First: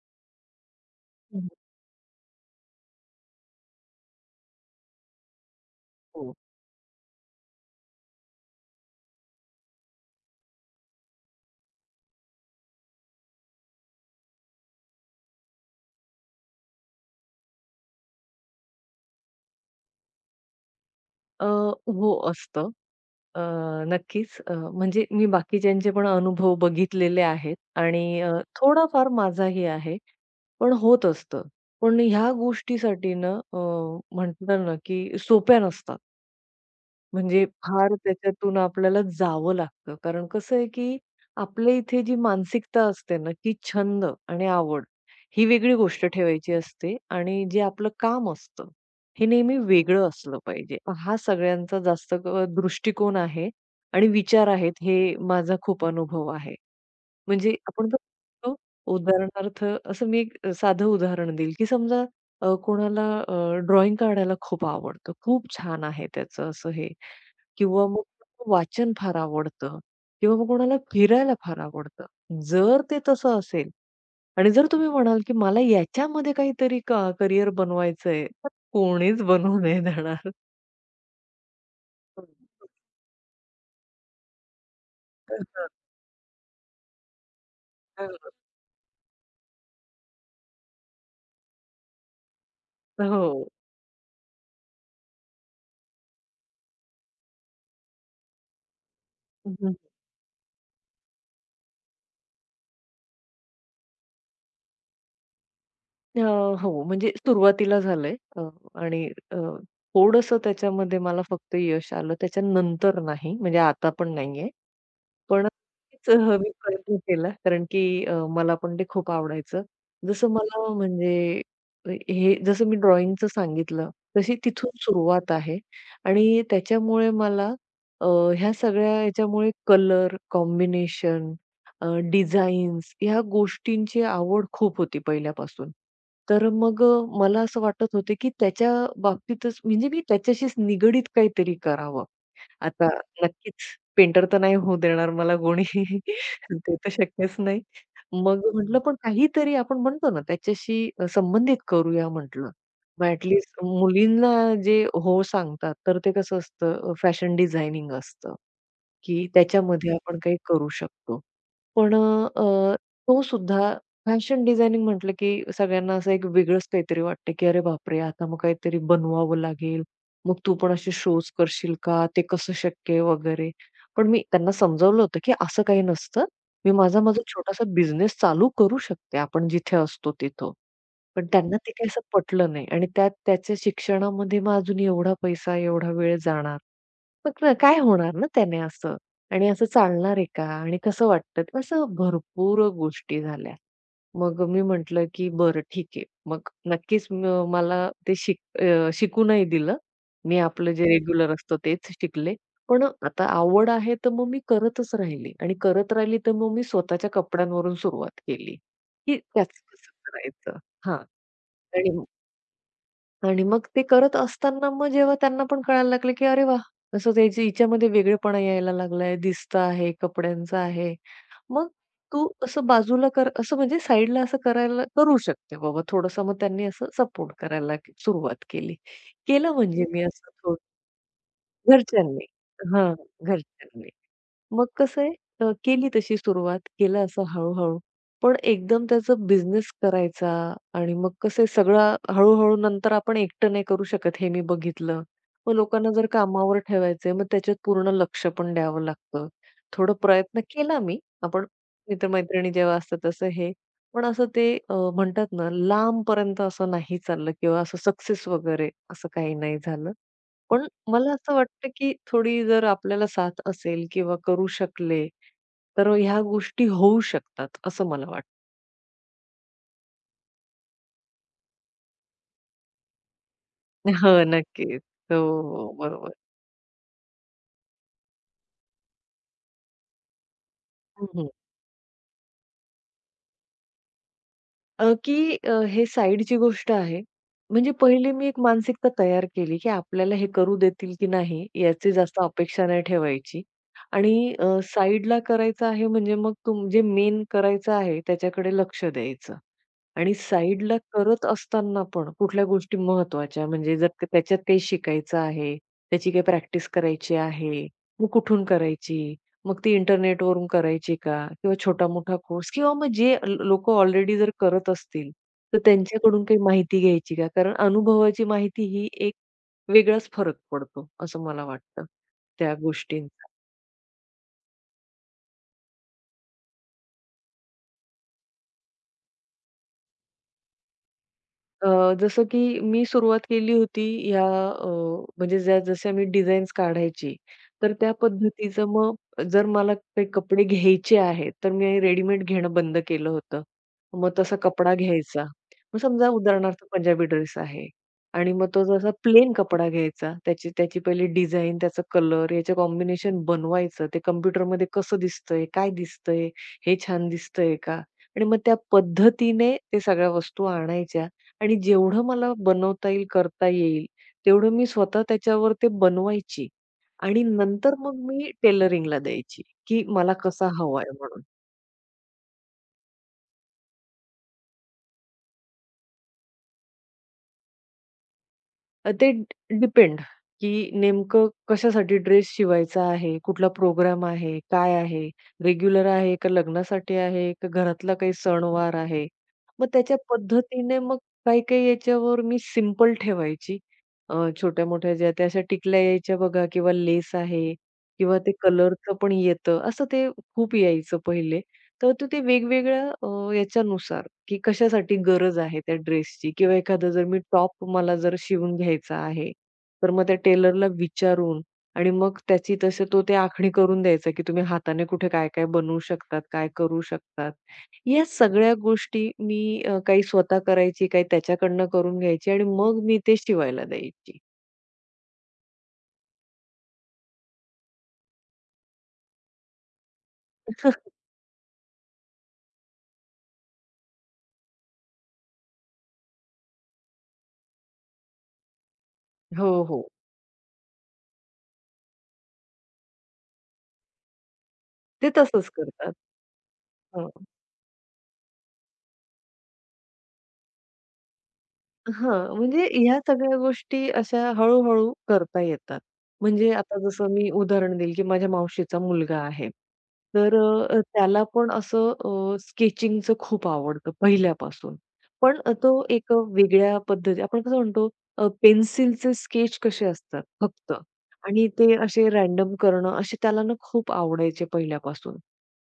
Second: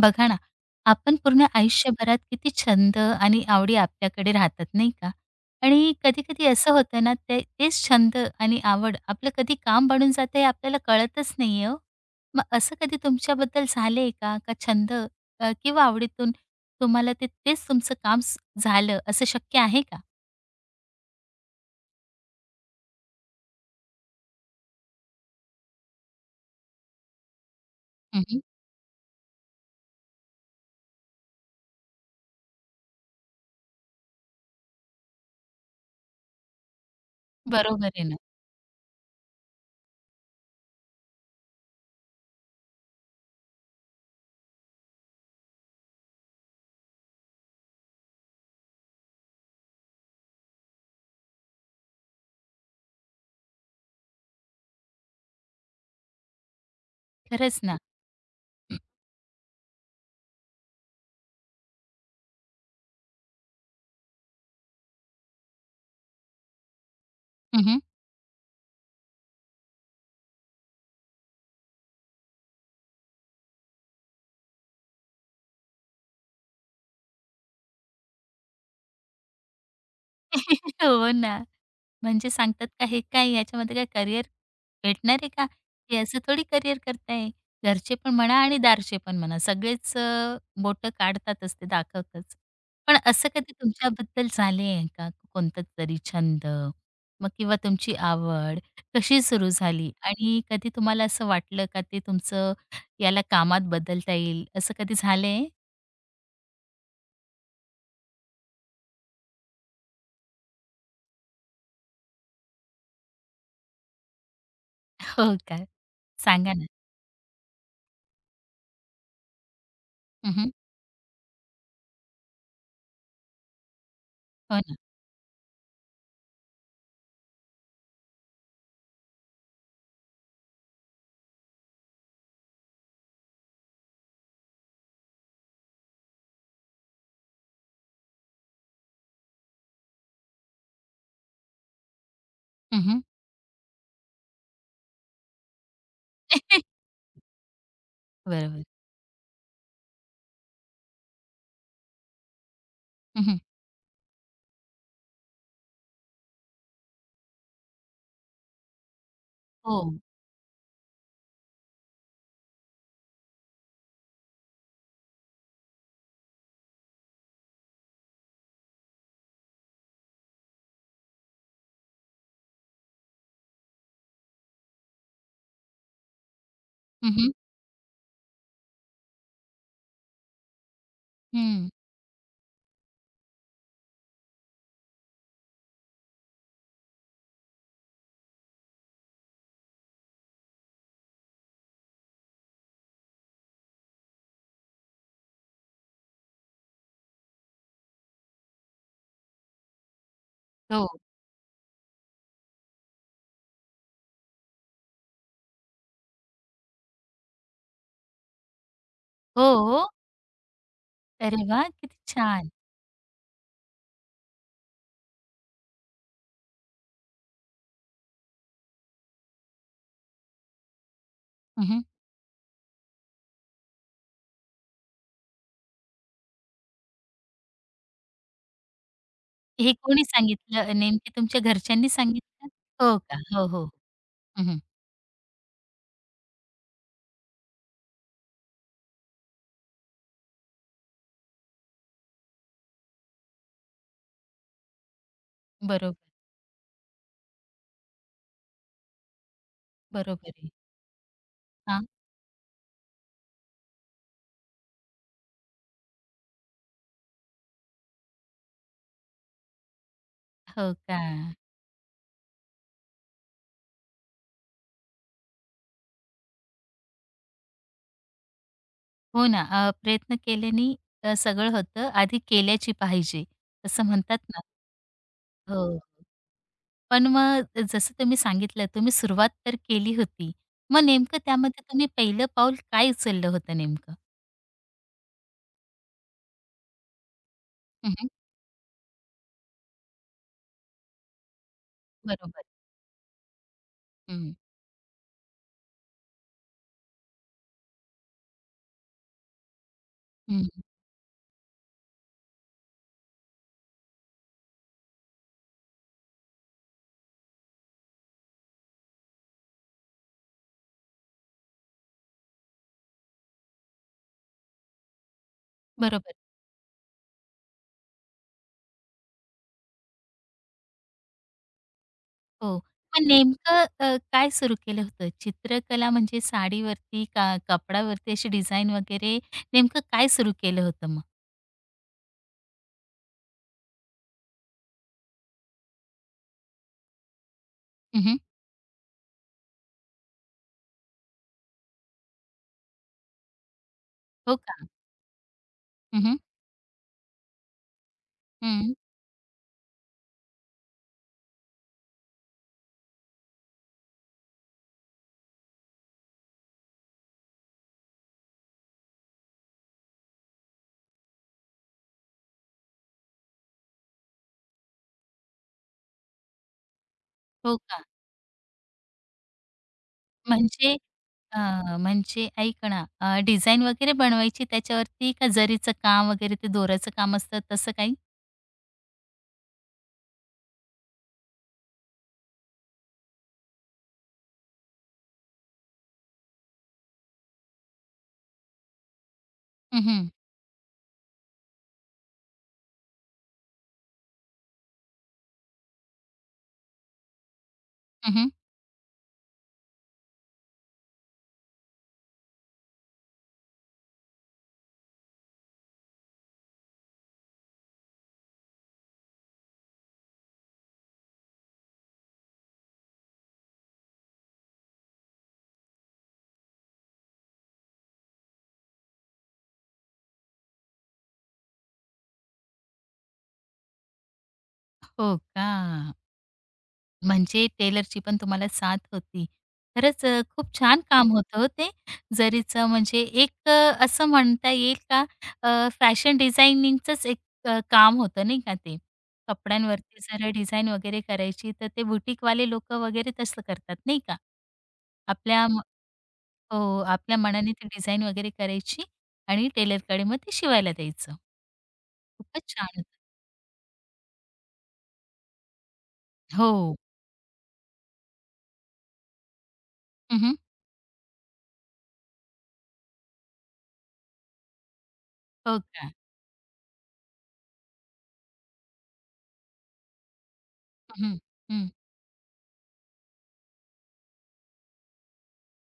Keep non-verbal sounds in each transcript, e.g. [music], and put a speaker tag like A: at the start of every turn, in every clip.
A: बघा ना, आपण पूर्ण
B: हं,
A: आयुष्यभरात किती छंद आणि आवडी आपल्याकडे राहतात, नाही का? आणि
B: हो.
A: कधी-कधी असं होतं ना, ते तेच छंद आणि आवड आपलं कधी काम बनून जातं हे आपल्याला कळतच नाहीये हो. मग असं कधी तुमच्याबद्दल झालंय का? का छंद किंवा आवडीतून तुम्हाला ते तेच तुमचं काम स झालं असं शक्य आहे का?
B: अ, हो असतं. अ, नक्कीच म्हणजे मी बाकीच्यांचे पण अनुभव बघितलेले आहेत आणि
A: हं.
B: थोडाफार माझाही आहे. पण होत असतं. पण ह्या गोष्टीसाठी ना, म्हणतात ना, की सोप्या नसतात. म्हणजे
A: बरोबर
B: फार
A: आहे ना.
B: त्याच्यातून आपल्याला जावं लागतं. कारण कसं आहे, की आपल्या इथे जी मानसिकता असते ना, की छंद आणि आवड ही वेगळी गोष्ट ठेवायची असते आणि जे आपलं काम असतं, हे नेहमी वेगळं असलं पाहिजे. हा सगळ्यांचा जास्त दृष्टिकोन आहे आणि विचार आहेत, हे माझा खूप अनुभव आहे. म्हणजे
A: खरंच ना.
B: आपण बघतो
A: हं.
B: उदाहरणार्थ असं मी एक साधं उदाहरण देईल, की समजा कोणाला ड्रॉइंग काढायला खूप आवडतं. खूप छान आहे त्याचं असं हे. किंवा मग वाचन फार आवडतं किंवा मग कोणाला फिरायला फार आवडतं. जर ते तसं असेल आणि जर तुम्ही म्हणाल, की मला याच्यामध्ये काहीतरी करियर बनवायचंय, तर कोणीच बनवू नाही देणार.
A: [laughs] हो ना. म्हणजे सांगतात का हे काय याच्यामध्ये काय करिअर भेटणार आहे का? हे
B: [laughs]
A: असं थोडी करिअर करताय. घरचे पण म्हणा आणि दारचे पण म्हणा सगळेच बोटं काढतातच ते दाखवतच. पण असं
B: हो.
A: कधी तुमच्याबद्दल झाले आहे का? कोणता तरी छंद मग किंवा तुमची आवड कशी सुरू
B: हं.
A: झाली आणि कधी तुम्हाला असं वाटलं का ते तुमचं याला कामात बदलता येईल असं कधी झालंय?
B: अ, हो, म्हणजे सुरुवातीला झालंय, आणि अ, थोडंसं त्याच्यामध्ये मला फक्त यश आलं. त्याच्यानंतर नाही, म्हणजे आता पण नाहीये.
A: हो
B: पण
A: का?
B: नक्कीच मी
A: सांगा ना.
B: प्रयत्न केला कारण की मला पण ते खूप आवडायचं. जसं
A: हं.
B: मला म्हणजे हे जसं मी ड्रॉइंगचं सांगितलं, तशी
A: हो
B: तिथून
A: ना.
B: सुरुवात आहे आणि त्याच्यामुळे मला अ, ह्या सगळ्या ह्याच्यामुळे कलर, कॉम्बिनेशन, अ, डिझाईन्स ह्या गोष्टींची आवड खूप होती पहिल्यापासून. तर मग मला असं वाटत होतं की त्याच्या बाबतीतच म्हणजे मी त्याच्याशीच निगडीत काहीतरी करावं. आता
A: हं.
B: नक्कीच पेंटर तर नाही होऊ देणार मला कोणी. [laughs] ते तर शक्यच नाही. मग
A: बरोबर.
B: म्हटलं पण काहीतरी आपण म्हणतो ना त्याच्याशी संबंधित करूया म्हटलं. मग ॲट
A: हं.
B: लीस्ट मुलींना जे हो सांगतात तर ते कसं असतं फॅशन डिझायनिंग असतं. की
A: हो.
B: त्याच्यामध्ये आपण काही करू शकतो. पण तो सुद्धा फॅशन डिझायनिंग म्हटलं की सगळ्यांना असं एक वेगळंच काहीतरी वाटतं, की "अरे बापरे! आता मग काहीतरी बनवावं लागेल. मग तू पण असे शोज करशील का? ते कसं शक्य आहे?" वगैरे. पण मी त्यांना समजावलं होतं, की असं काही नसतं. मी माझा
A: हं,
B: माझा
A: हं.
B: छोटासा बिझनेस चालू करू शकते आपण जिथे असतो तिथं. पण त्यांना
A: हं.
B: ते काही असं पटलं नाही आणि त्यात त्याच्या शिक्षणामध्ये मग अजून एवढा पैसा, एवढा वेळ जाणार. मग काय होणार ना त्याने असं? आणि असं चालणार आहे का? आणि कसं वाटतं? असं भरपूर गोष्टी झाल्या. मग मी म्हटलं, की "बरं ठीक आहे." मग नक्कीच मला ते शिकू नाही दिलं. मी आपलं जे
A: हो.
B: रेग्युलर असतं तेच शिकले. पण आता आवड आहे तर मग मी करतच राहिली आणि करत राहिली तर मग मी स्वतःच्या कपड्यांवरून सुरुवात केली, की
A: हो,
B: त्याचं
A: हो.
B: कसं करायचं हां.
A: अरे वाह!
B: आणि
A: किती छान.
B: आणि मग ते करत असताना मग जेव्हा त्यांना पण कळायला लागलं, की अरे वाह! असं त्याची हिच्यामध्ये वेगळेपणा यायला लागलाय, दिसतं आहे, कपड्यांचा आहे.
A: हं,
B: मग
A: हं.
B: तू असं बाजूला कर असं म्हणजे साइडला असं करायला करू शकते बाबा थोडंसं. मग त्यांनी असं सपोर्ट करायला सुरुवात केली. केलं
A: हे
B: म्हणजे मी
A: कोणी
B: असं थोडं
A: सांगितलं? नेमके तुमच्या घरच्यांनी
B: घरच्यांनी.
A: सांगितलं?
B: हां,
A: हो का? हो, हो.
B: घरच्यांनी.
A: हं, हं.
B: मग कसं आहे केली तशी सुरुवात, केलं असं हळू-हळू. पण एकदम त्याचं बिझनेस करायचा आणि मग कसं आहे सगळं हळू नंतर आपण एकटं नाही करू शकत हे मी बघितलं. मग लोकांना
A: बरोबर.
B: जर कामावर ठेवायचंय मग त्याच्यात पूर्ण लक्ष पण द्यावं लागतं. थोडं
A: बरोबर
B: प्रयत्न
A: आहे.
B: केला मी. आपण
A: हां.
B: मित्र जेव्हा असतात तसं हे. पण असं ते म्हणतात ना लांबपर्यंत असं नाही चाललं किंवा असं सक्सेस वगैरे असं काही नाही झालं. पण
A: हो का?
B: मला असं वाटतं, की थोडी जर आपल्याला साथ असेल किंवा करू शकले, तर ह्या गोष्टी होऊ शकतात, असं मला वाटतं.
A: हो ना. प्रयत्न केल्याने सगळं होतं. आधी केल्याची पाहिजे, असं
B: हो,
A: म्हणतात ना.
B: नक्कीच. हो,
A: हो.
B: हो. बरोबर.
A: पण मग जसं तुम्ही सांगितलं, तुम्ही सुरुवात तर केली होती. मग नेमकं
B: हं,
A: त्यामध्ये तुम्ही पहिलं पाऊल काय उचललं होतं नेमकं?
B: की हे साइडची गोष्ट आहे. म्हणजे
A: हं, हं.
B: पहिले मी एक मानसिकता तयार केली, की आपल्याला हे करू देतील की नाही याची जास्त
A: बरोबर.
B: अपेक्षा नाही ठेवायची
A: हं,
B: आणि करायचं आहे म्हणजे मग जे मेन करायचं आहे त्याच्याकडे लक्ष द्यायचं. आणि
A: हं.
B: साईडला करत असताना पण कुठल्या गोष्टी महत्त्वाच्या म्हणजे जर त्याच्यात काही शिकायचं आहे, त्याची काही प्रॅक्टिस करायची आहे, मग कुठून करायची? मग ती इंटरनेटवरून करायची का? किंवा छोटा-मोठा कोर्स किंवा मग जे लोकं ऑलरेडी जर करत असतील, तर
A: बरोबर.
B: त्यांच्याकडून काही माहिती घ्यायची का? कारण अनुभवाची माहिती ही एक वेगळाच फरक पडतो, असं मला वाटतं त्या
A: हो. पण
B: गोष्टीं
A: नेमकं काय सुरू केलं होतं? चित्रकला म्हणजे साडीवरती का कापडावरती अशी डिझाइन वगैरे नेमकं काय सुरू केलं होतं मग?
B: जसं की मी सुरुवात केली होती या म्हणजे ज्या जशा मी डिझाईन्स काढायची, तर त्या
A: हं.
B: पद्धतीचं मग जर मला काही कपडे घ्यायचे आहेत, तर मी रेडीमेड घेणं बंद केलं होतं. मग तसा
A: हो का?
B: कपडा घ्यायचा. मग
A: हं,
B: समजा
A: हं.
B: उदाहरणार्थ पंजाबी ड्रेस आहे आणि मग तो जसा प्लेन कपडा घ्यायचा, त्याची त्याची पहिली डिझाईन, त्याचा कलर, याचं कॉम्बिनेशन बनवायचं. ते कॉम्प्युटरमध्ये कसं दिसतंय, काय दिसतंय, हे छान दिसतंय का? आणि मग त्या पद्धतीने ते सगळ्या वस्तू आणायच्या आणि जेवढं मला बनवता येईल, करता येईल, तेवढं मी स्वतः त्याच्यावर ते बनवायची आणि
A: हो
B: नंतर
A: का?
B: मग मी टेलरिंगला द्यायची, की मला कसा
A: म्हणजे
B: हवाय म्हणून.
A: अ, म्हणजे ऐक ना डिझाइन वगैरे बनवायची त्याच्यावरती का जरीचं काम वगैरे ते दोराचं काम असतं तसं काही?
B: ते डिपेंड, की नेमकं कशासाठी ड्रेस शिवायचा आहे, कुठला प्रोग्राम आहे, काय आहे, रेग्युलर आहे का लग्नासाठी आहे का घरातला काही सणवार आहे. मग
A: हं,
B: त्याच्या
A: हं.
B: पद्धतीने मग काही-काही याच्यावर मी सिंपल ठेवायची. अ, छोट्या-मोठ्या ज्या त्या अशा टिकल्या यायच्या बघा किंवा लेस आहे किंवा ते कलरचं पण येतं. असं ते खूप यायचं पहिले. तर ते ते वेगवेगळ्या याच्यानुसार. की कशासाठी गरज आहे त्या ड्रेसची किंवा एखादा जर मी टॉप मला जर शिवून घ्यायचा आहे, तर मग त्या टेलरला विचारून आणि मग त्याची तसं तो ते आखणी करून द्यायचा, की तुम्ही हाताने कुठे काय-काय बनवू शकतात, काय करू शकतात. या सगळ्या गोष्टी मी काही स्वतः करायची, काही त्याच्याकडनं करून घ्यायची आणि मग मी ते शिवायला द्यायची.
A: हो का? म्हणजे टेलरची पण तुम्हाला साथ होती. खरंच खूप छान
B: [laughs]
A: काम होतं हो ते जरीचं म्हणजे एक असं म्हणता येईल का फॅशन डिझायनिंगचंच एक काम होतं नाही का ते?
B: हो, हो.
A: कपड्यांवरती जर डिझाइन वगैरे करायची तर ते बुटीकवाले लोकं वगैरे तसं करतात नाही का?
B: ते
A: आपल्या
B: तसंच
A: म
B: करतात.
A: हो,
B: हो.
A: आपल्या मनाने ती डिझाइन वगैरे करायची आणि टेलरकडे मग ते शिवायला द्यायचं.
B: हां,
A: खूपच
B: म्हणजे
A: छान होतं.
B: ह्या सगळ्या गोष्टी अशा हळू-हळू करता येतात. म्हणजे
A: हो.
B: आता जसं मी उदाहरण देईल, की माझ्या मावशीचा मुलगा आहे. तर
A: हं.
B: त्याला पण असं स्केचिंगचं खूप आवडतं पहिल्यापासून. पण
A: हो
B: तो
A: का?
B: एक वेगळ्या पद्धती आपण कसं म्हणतो पेन्सिलचे स्केच कसे असतात फक्त
A: हं, हं.
B: आणि
A: हं.
B: ते असे रॅन्डम करणं असे त्याला ना खूप आवडायचे पहिल्यापासून.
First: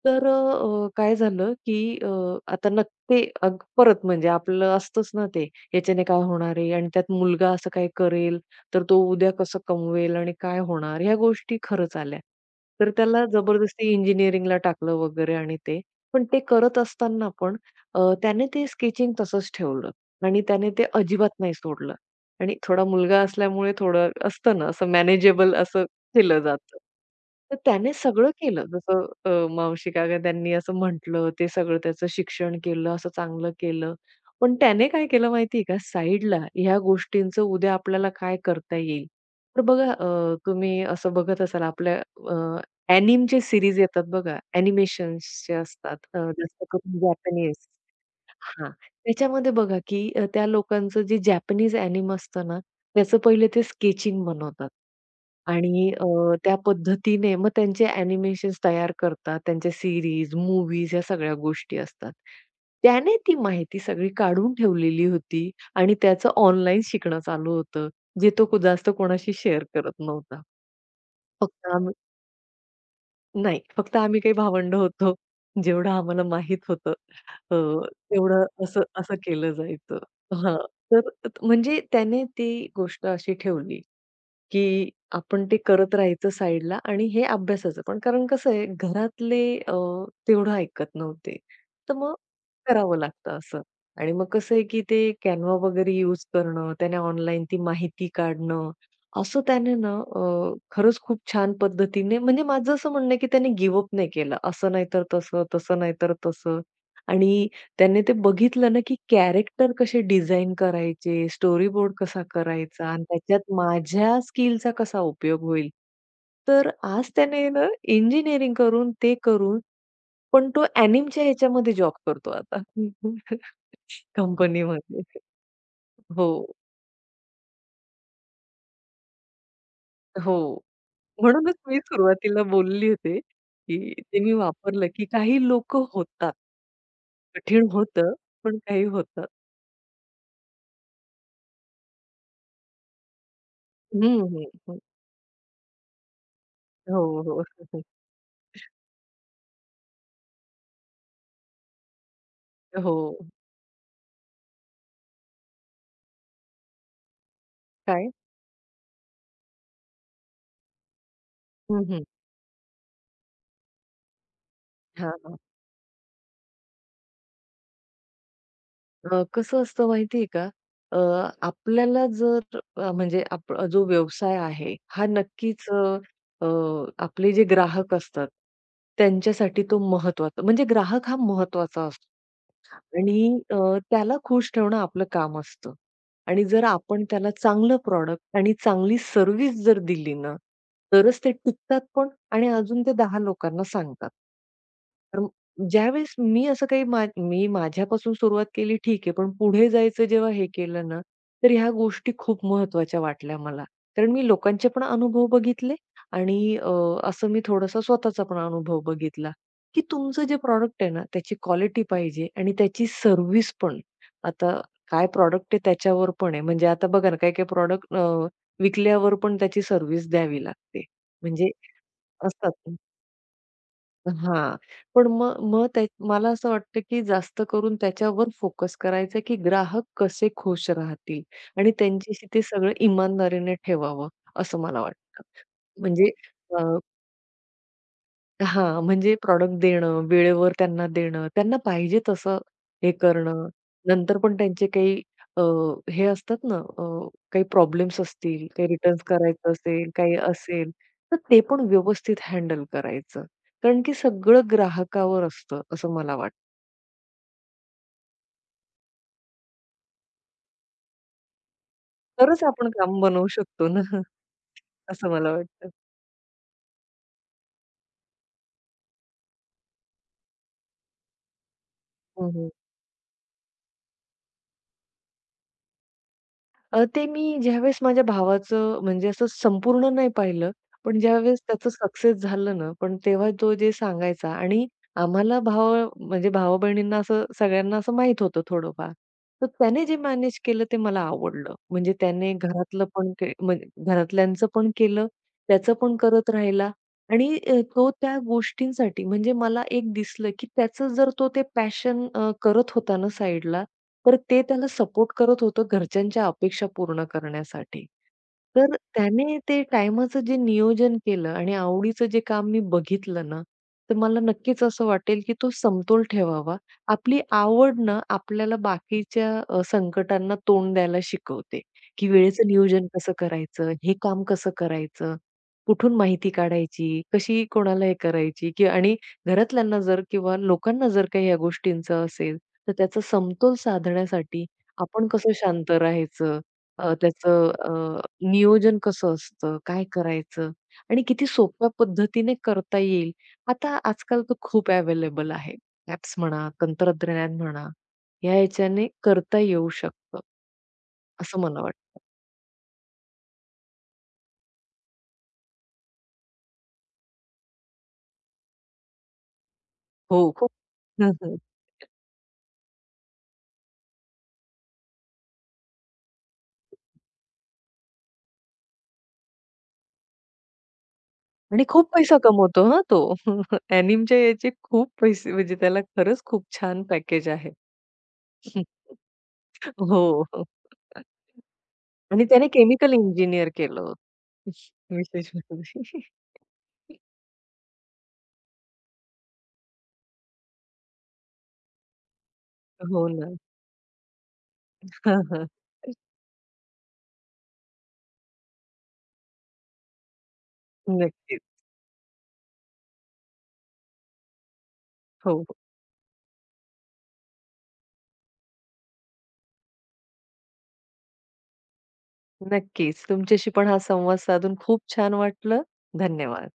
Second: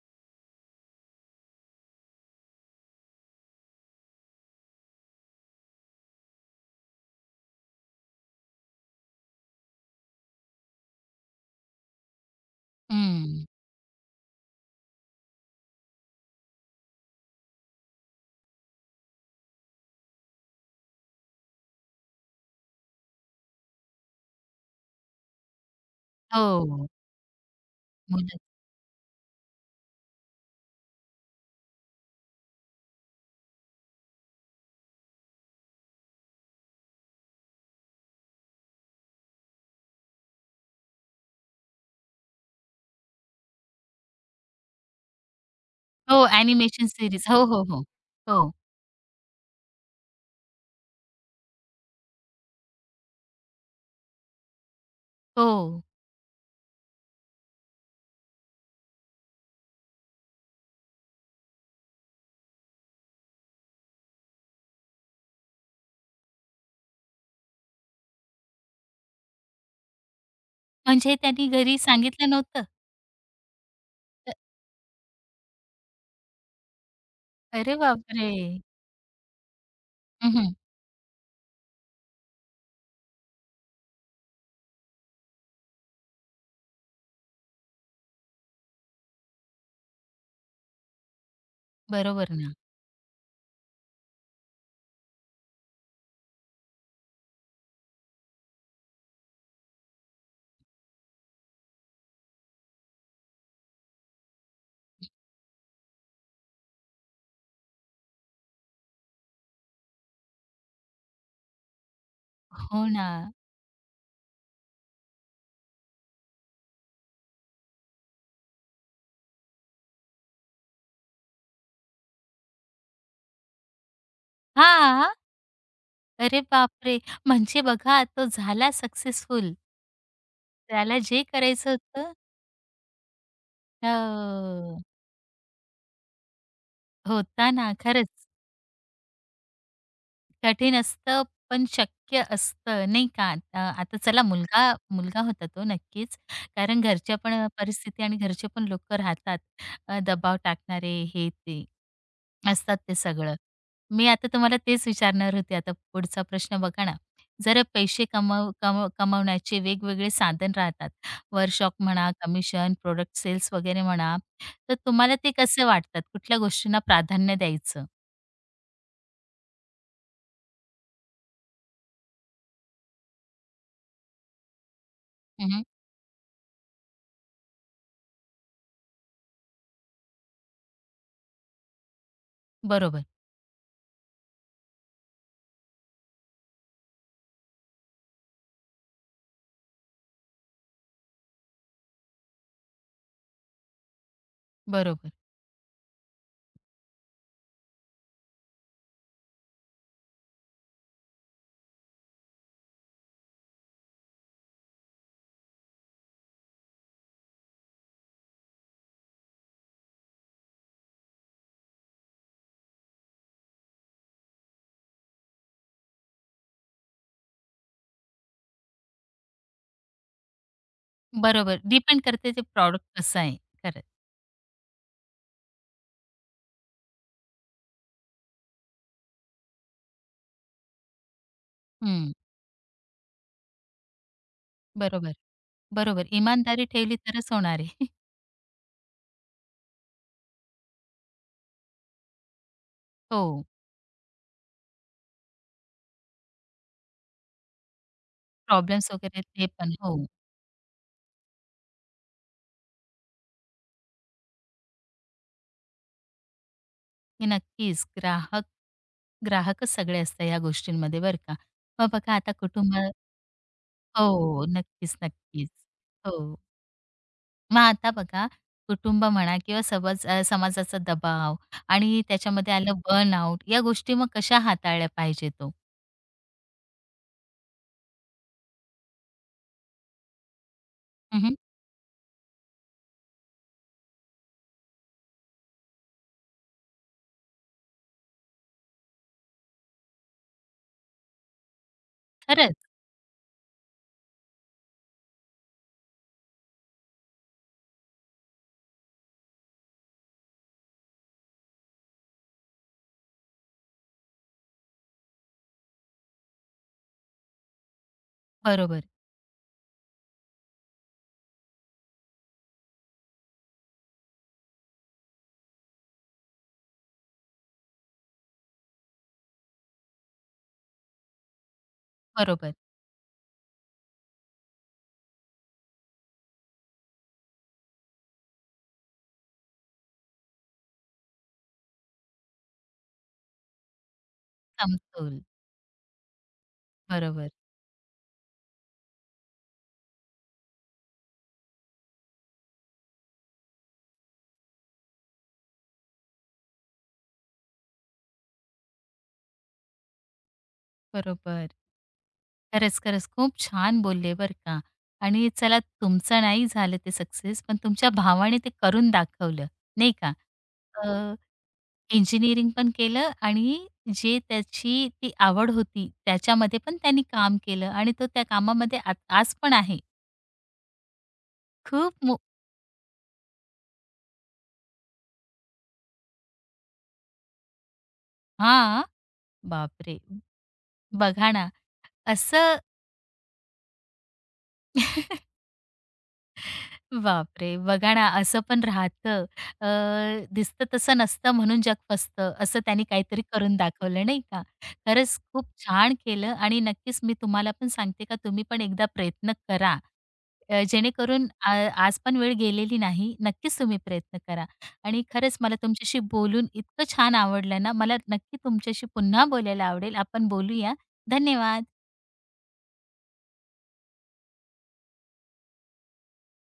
B: तर काय झालं, की आता ते अग परत म्हणजे आपलं असतंच ना ते याच्याने काय होणार आहे आणि त्यात मुलगा असं काय करेल, तर तो उद्या कसं कमवेल आणि काय होणार? ह्या गोष्टी खरंच आल्या. तर त्याला जबरदस्ती इंजिनिअरिंगला टाकलं वगैरे आणि ते. पण ते करत असताना पण त्याने ते स्केचिंग तसंच ठेवलं आणि त्याने ते अजिबात नाही सोडलं आणि थोडा मुलगा असल्यामुळे थोडं असतं ना, असं मॅनेजेबल असं केलं जातं.
A: हो.
B: तर त्याने सगळं केलं. जसं मावशी काका त्यांनी असं म्हटलं, ते सगळं त्याचं शिक्षण केलं, असं चांगलं केलं. पण त्याने काय केलं माहिती का, साईडला ह्या गोष्टींचं उद्या आपल्याला काय करता येईल. तर बघा तुम्ही असं बघत असाल आपल्या अ, चे सीरीज येतात बघा, ॲनिमेशन्सचे असतात
A: हो,
B: जास्त
A: ॲनिमेशन
B: करून
A: सीरीज. हो,
B: जॅपनीज.
A: हो, हो. हो,
B: हां. त्याच्यामध्ये बघा, की त्या लोकांचं जे जॅपनीज ॲनिम असतं ना, त्याचं पहिले ते स्केचिंग बनवतात
A: हो.
B: आणि त्या पद्धतीने मग त्यांचे ॲनिमेशन्स तयार करतात. त्यांच्या सीरीज, मूव्हीज या सगळ्या गोष्टी असतात. त्याने ती माहिती सगळी काढून ठेवलेली होती आणि त्याचं ऑनलाईन शिकणं चालू होतं, जे तो जास्त कोणाशी शेअर करत नव्हता.
A: म्हणजे त्यांनी
B: फक्त
A: घरी
B: आम्ही
A: सांगितलं नव्हतं?
B: नाही, फक्त आम्ही काही
A: अ.
B: भावंड होतो. जेवढं आम्हाला माहित होतं अ,
A: अरे बापरे!
B: तेवढं असं असं केलं जायचं.
A: हं, हं.
B: हां, तर म्हणजे त्याने ती गोष्ट अशी ठेवली, की आपण ते करत राहायचं साईडला आणि हे अभ्यासाचं पण. कारण कसं आहे घरातले तेवढं ऐकत नव्हते. तर मग
A: बरोबर ना.
B: करावं लागतं असं. आणि मग कसं आहे की ते कॅनव्हा वगैरे यूज करणं, त्याने ऑनलाईन ती माहिती काढणं, असं त्याने ना, खरंच खूप छान पद्धतीने म्हणजे माझं असं म्हणणं आहे की त्याने गिव्ह नाही केलं. असं नाहीतर तसं, तसं नाहीतर तसं आणि त्यांनी ते बघितलं ना, की कॅरेक्टर कसे डिझाइन करायचे, स्टोरीबोर्ड कसा
A: हो
B: करायचा आणि
A: ना.
B: त्याच्यात माझ्या स्किलचा कसा उपयोग होईल. तर आज त्याने ना इंजिनिअरिंग करून, ते करून, पण तो अॅनिमच्या ह्याच्यामध्ये जॉब करतो आता. [laughs] कंपनीमध्ये.
A: हां. अरे
B: हो,
A: बापरे! म्हणजे बघा तो झाला सक्सेसफुल.
B: हो.
A: त्याला जे
B: म्हणूनच
A: करायचं
B: मी
A: होतं.
B: सुरुवातीला बोलली होते, की ते मी
A: हो.
B: वापरलं, की काही लोकं होतात.
A: होता
B: कठीण
A: ना खरंच.
B: होतं, पण काही होतात.
A: कठीण असतं, पण शक्य असतं, नाही का? आता
B: हं,
A: चला
B: हं,
A: मुलगा
B: हं.
A: मुलगा होता तो नक्कीच. कारण घरच्या
B: हो,
A: पण
B: हो. [laughs]
A: परिस्थिती आणि घरचे पण लोकं राहतात. दबाव टाकणारे हे ते असतात
B: हो.
A: ते सगळं. मी आता तुम्हाला तेच विचारणार होते. आता पुढचा प्रश्न बघा ना. जर पैसे
B: काय?
A: कमाव कमाव कमावण्याचे वेगवेगळे साधन राहतात. वर्कशॉप
B: हं,
A: म्हणा, कमिशन, प्रॉडक्ट सेल्स वगैरे म्हणा. तर
B: हां,
A: तुम्हाला ते
B: हां.
A: कसे वाटतात? कुठल्या गोष्टींना प्राधान्य द्यायचं?
B: कसं असतं माहिती आहे का? अ, आपल्याला जर म्हणजे जो व्यवसाय आहे, हा
A: हं.
B: नक्कीच अ, अ, आपले जे ग्राहक असतात, त्यांच्यासाठी तो महत्त्वाचा म्हणजे ग्राहक हा महत्त्वाचा असतो
A: बरोबर,
B: आणि त्याला खुश ठेवणं आपलं काम असतं. आणि जर आपण त्याला चांगलं प्रॉडक्ट आणि चांगली सर्व्हिस जर दिली ना, तरच ते टिकतात पण आणि अजून ते 10 लोकांना सांगतात.
A: बरोबर.
B: तर ज्यावेळेस मी असं काही मी माझ्यापासून सुरुवात केली ठीक आहे, पण पुढे जायचं जेव्हा हे केलं ना, तर ह्या गोष्टी खूप महत्त्वाच्या वाटल्या मला. कारण मी लोकांचे पण अनुभव बघितले आणि असं मी थोडासा स्वतःचा पण अनुभव बघितला, की तुमचं जे प्रॉडक्ट आहे ना, त्याची क्वालिटी पाहिजे आणि त्याची सर्व्हिस पण. आता काय प्रॉडक्ट आहे त्याच्यावर पण आहे. म्हणजे आता बघा ना, काही-काही प्रॉडक्ट विकल्यावर पण त्याची सर्व्हिस द्यावी लागते. म्हणजे
A: बरोबर. डिपेंड करते ते
B: असतात.
A: प्रॉडक्ट कसं आहे. खरंच.
B: हां. पण मग मग त्या मला असं वाटतं, की जास्त करून त्याच्यावर फोकस करायचा, की ग्राहक कसे खुश राहतील आणि
A: हं.
B: त्यांच्याशी ते सगळं इमानदारीने ठेवावं, असं मला
A: बरोबर,
B: वाटतं.
A: बरोबर.
B: म्हणजे अ
A: इमानदारी ठेवली तरच होणार आहे. [laughs]
B: हां, म्हणजे प्रॉडक्ट देणं, वेळेवर त्यांना देणं, त्यांना पाहिजे तसं हे
A: हो.
B: करणं. नंतर पण त्यांचे काही अ, हे असतात ना, काही प्रॉब्लेम्स असतील, काही
A: प्रॉब्लेम्स
B: रिटर्न्स
A: वगैरे ते
B: करायचं
A: पण.
B: असेल,
A: हो.
B: काही असेल, तर ते पण व्यवस्थित हँडल करायचं. कारण की सगळं ग्राहकावर असतं, असं मला वाटतं.
A: हे नक्कीच. ग्राहकच सगळे असतात ह्या गोष्टींमध्ये बरं का. मग बघा आता
B: तरच आपण
A: कुटुंब.
B: काम बनवू शकतो ना, [laughs]
A: हो. नक्कीच,
B: असं मला
A: नक्कीच.
B: वाटतं.
A: हो. मग आता बघा कुटुंब म्हणा किंवा समज समाजाचा दबाव आणि त्याच्यामध्ये आलं बर्नआउट या गोष्टी मग कशा हाताळल्या पाहिजेत ओ?
B: ते मी ज्यावेळेस माझ्या भावाचं म्हणजे असं संपूर्ण नाही पाहिलं, पण
A: हं.
B: ज्यावेळेस त्याचं सक्सेस झालं ना, पण तेव्हा तो जे सांगायचा आणि आम्हाला भाव म्हणजे भावा-बहिणींना असं सगळ्यांना असं माहीत होतं थोडंफार. तर त्याने जे मॅनेज केलं ते मला आवडलं. म्हणजे त्याने
A: खरंच.
B: घरातलं पण के म्हणजे घरातल्यांचं पण केलं, त्याचं पण करत राहिला आणि तो त्या गोष्टींसाठी म्हणजे मला एक दिसलं, की त्याचं जर तो ते पॅशन करत होता ना साईडला, तर ते त्याला सपोर्ट करत होतं घरच्यांच्या अपेक्षा पूर्ण करण्यासाठी. तर
A: बरोबर,
B: त्याने ते टाईमाचं जे नियोजन केलं आणि आवडीचं जे काम मी बघितलं ना, तर मला नक्कीच असं वाटेल, की तो समतोल ठेवावा. आपली आवड ना आपल्याला बाकीच्या संकटांना तोंड द्यायला शिकवते, की वेळेचं
A: बरोबर.
B: नियोजन कसं करायचं, हे काम कसं करायचं, कुठून माहिती काढायची, कशी कोणाला हे करायची, की आणि घरातल्यांना जर किंवा लोकांना जर काही या गोष्टींचं असेल, तर त्याचा समतोल साधण्यासाठी आपण
A: समतोल.
B: कसं शांत राहायचं? अ,
A: बरोबर.
B: त्याचं अ, नियोजन कसं असतं? काय करायचं? आणि किती सोप्या पद्धतीने करता येईल? आता आजकाल तर खूप अवेलेबल आहे. ॲप्स म्हणा, तंत्रज्ञान म्हणा, या ह्याच्याने करता येऊ शकतं, असं
A: बरोबर.
B: मला वाटतं.
A: खरंच, खरंच खूप छान बोलले बरं का. आणि चला तुमचं नाही झालं ते सक्सेस, पण तुमच्या भावाने ते करून दाखवलं, नाही का?
B: हो, खूप
A: हो.
B: [laughs]
A: इंजिनिअरिंग पण केलं आणि जे त्याची ती आवड होती, त्याच्यामध्ये पण त्यांनी काम केलं आणि तो त्या कामामध्ये आज पण आहे.
B: आणि खूप
A: खूप
B: पैसा
A: मो
B: कमवतो हां तो. [laughs] ॲनिमच्या याचे खूप पैसे म्हणजे त्याला खरंच खूप छान पॅकेज आहे.
A: हां.
B: [laughs]
A: बापरे!
B: हो, हो.
A: बघा ना,
B: आणि त्याने
A: असं.
B: केमिकल इंजिनिअर केलं.
A: [laughs]
B: विशेष [laughs] म्हणजे.
A: बापरे! बघा ना, असं पण राहतं. दिसतं तसं नसतं म्हणून जग फसतं, असं त्यांनी
B: हो
A: काहीतरी
B: ना.
A: करून दाखवलं नाही का?
B: [laughs]
A: खरंच
B: हां, हां.
A: खूप छान केलं आणि नक्कीच मी तुम्हाला पण सांगते का तुम्ही पण एकदा प्रयत्न करा. अ, जेणेकरून
B: नक्कीच.
A: आ आज पण वेळ गेलेली नाही. नक्कीच तुम्ही प्रयत्न करा आणि
B: हो,
A: खरंच मला
B: हो.
A: तुमच्याशी बोलून इतकं छान आवडलं ना, मला नक्की तुमच्याशी पुन्हा बोलायला आवडेल. आपण बोलूया. धन्यवाद.
B: नक्कीच. तुमच्याशी पण हा संवाद साधून खूप छान वाटलं. धन्यवाद.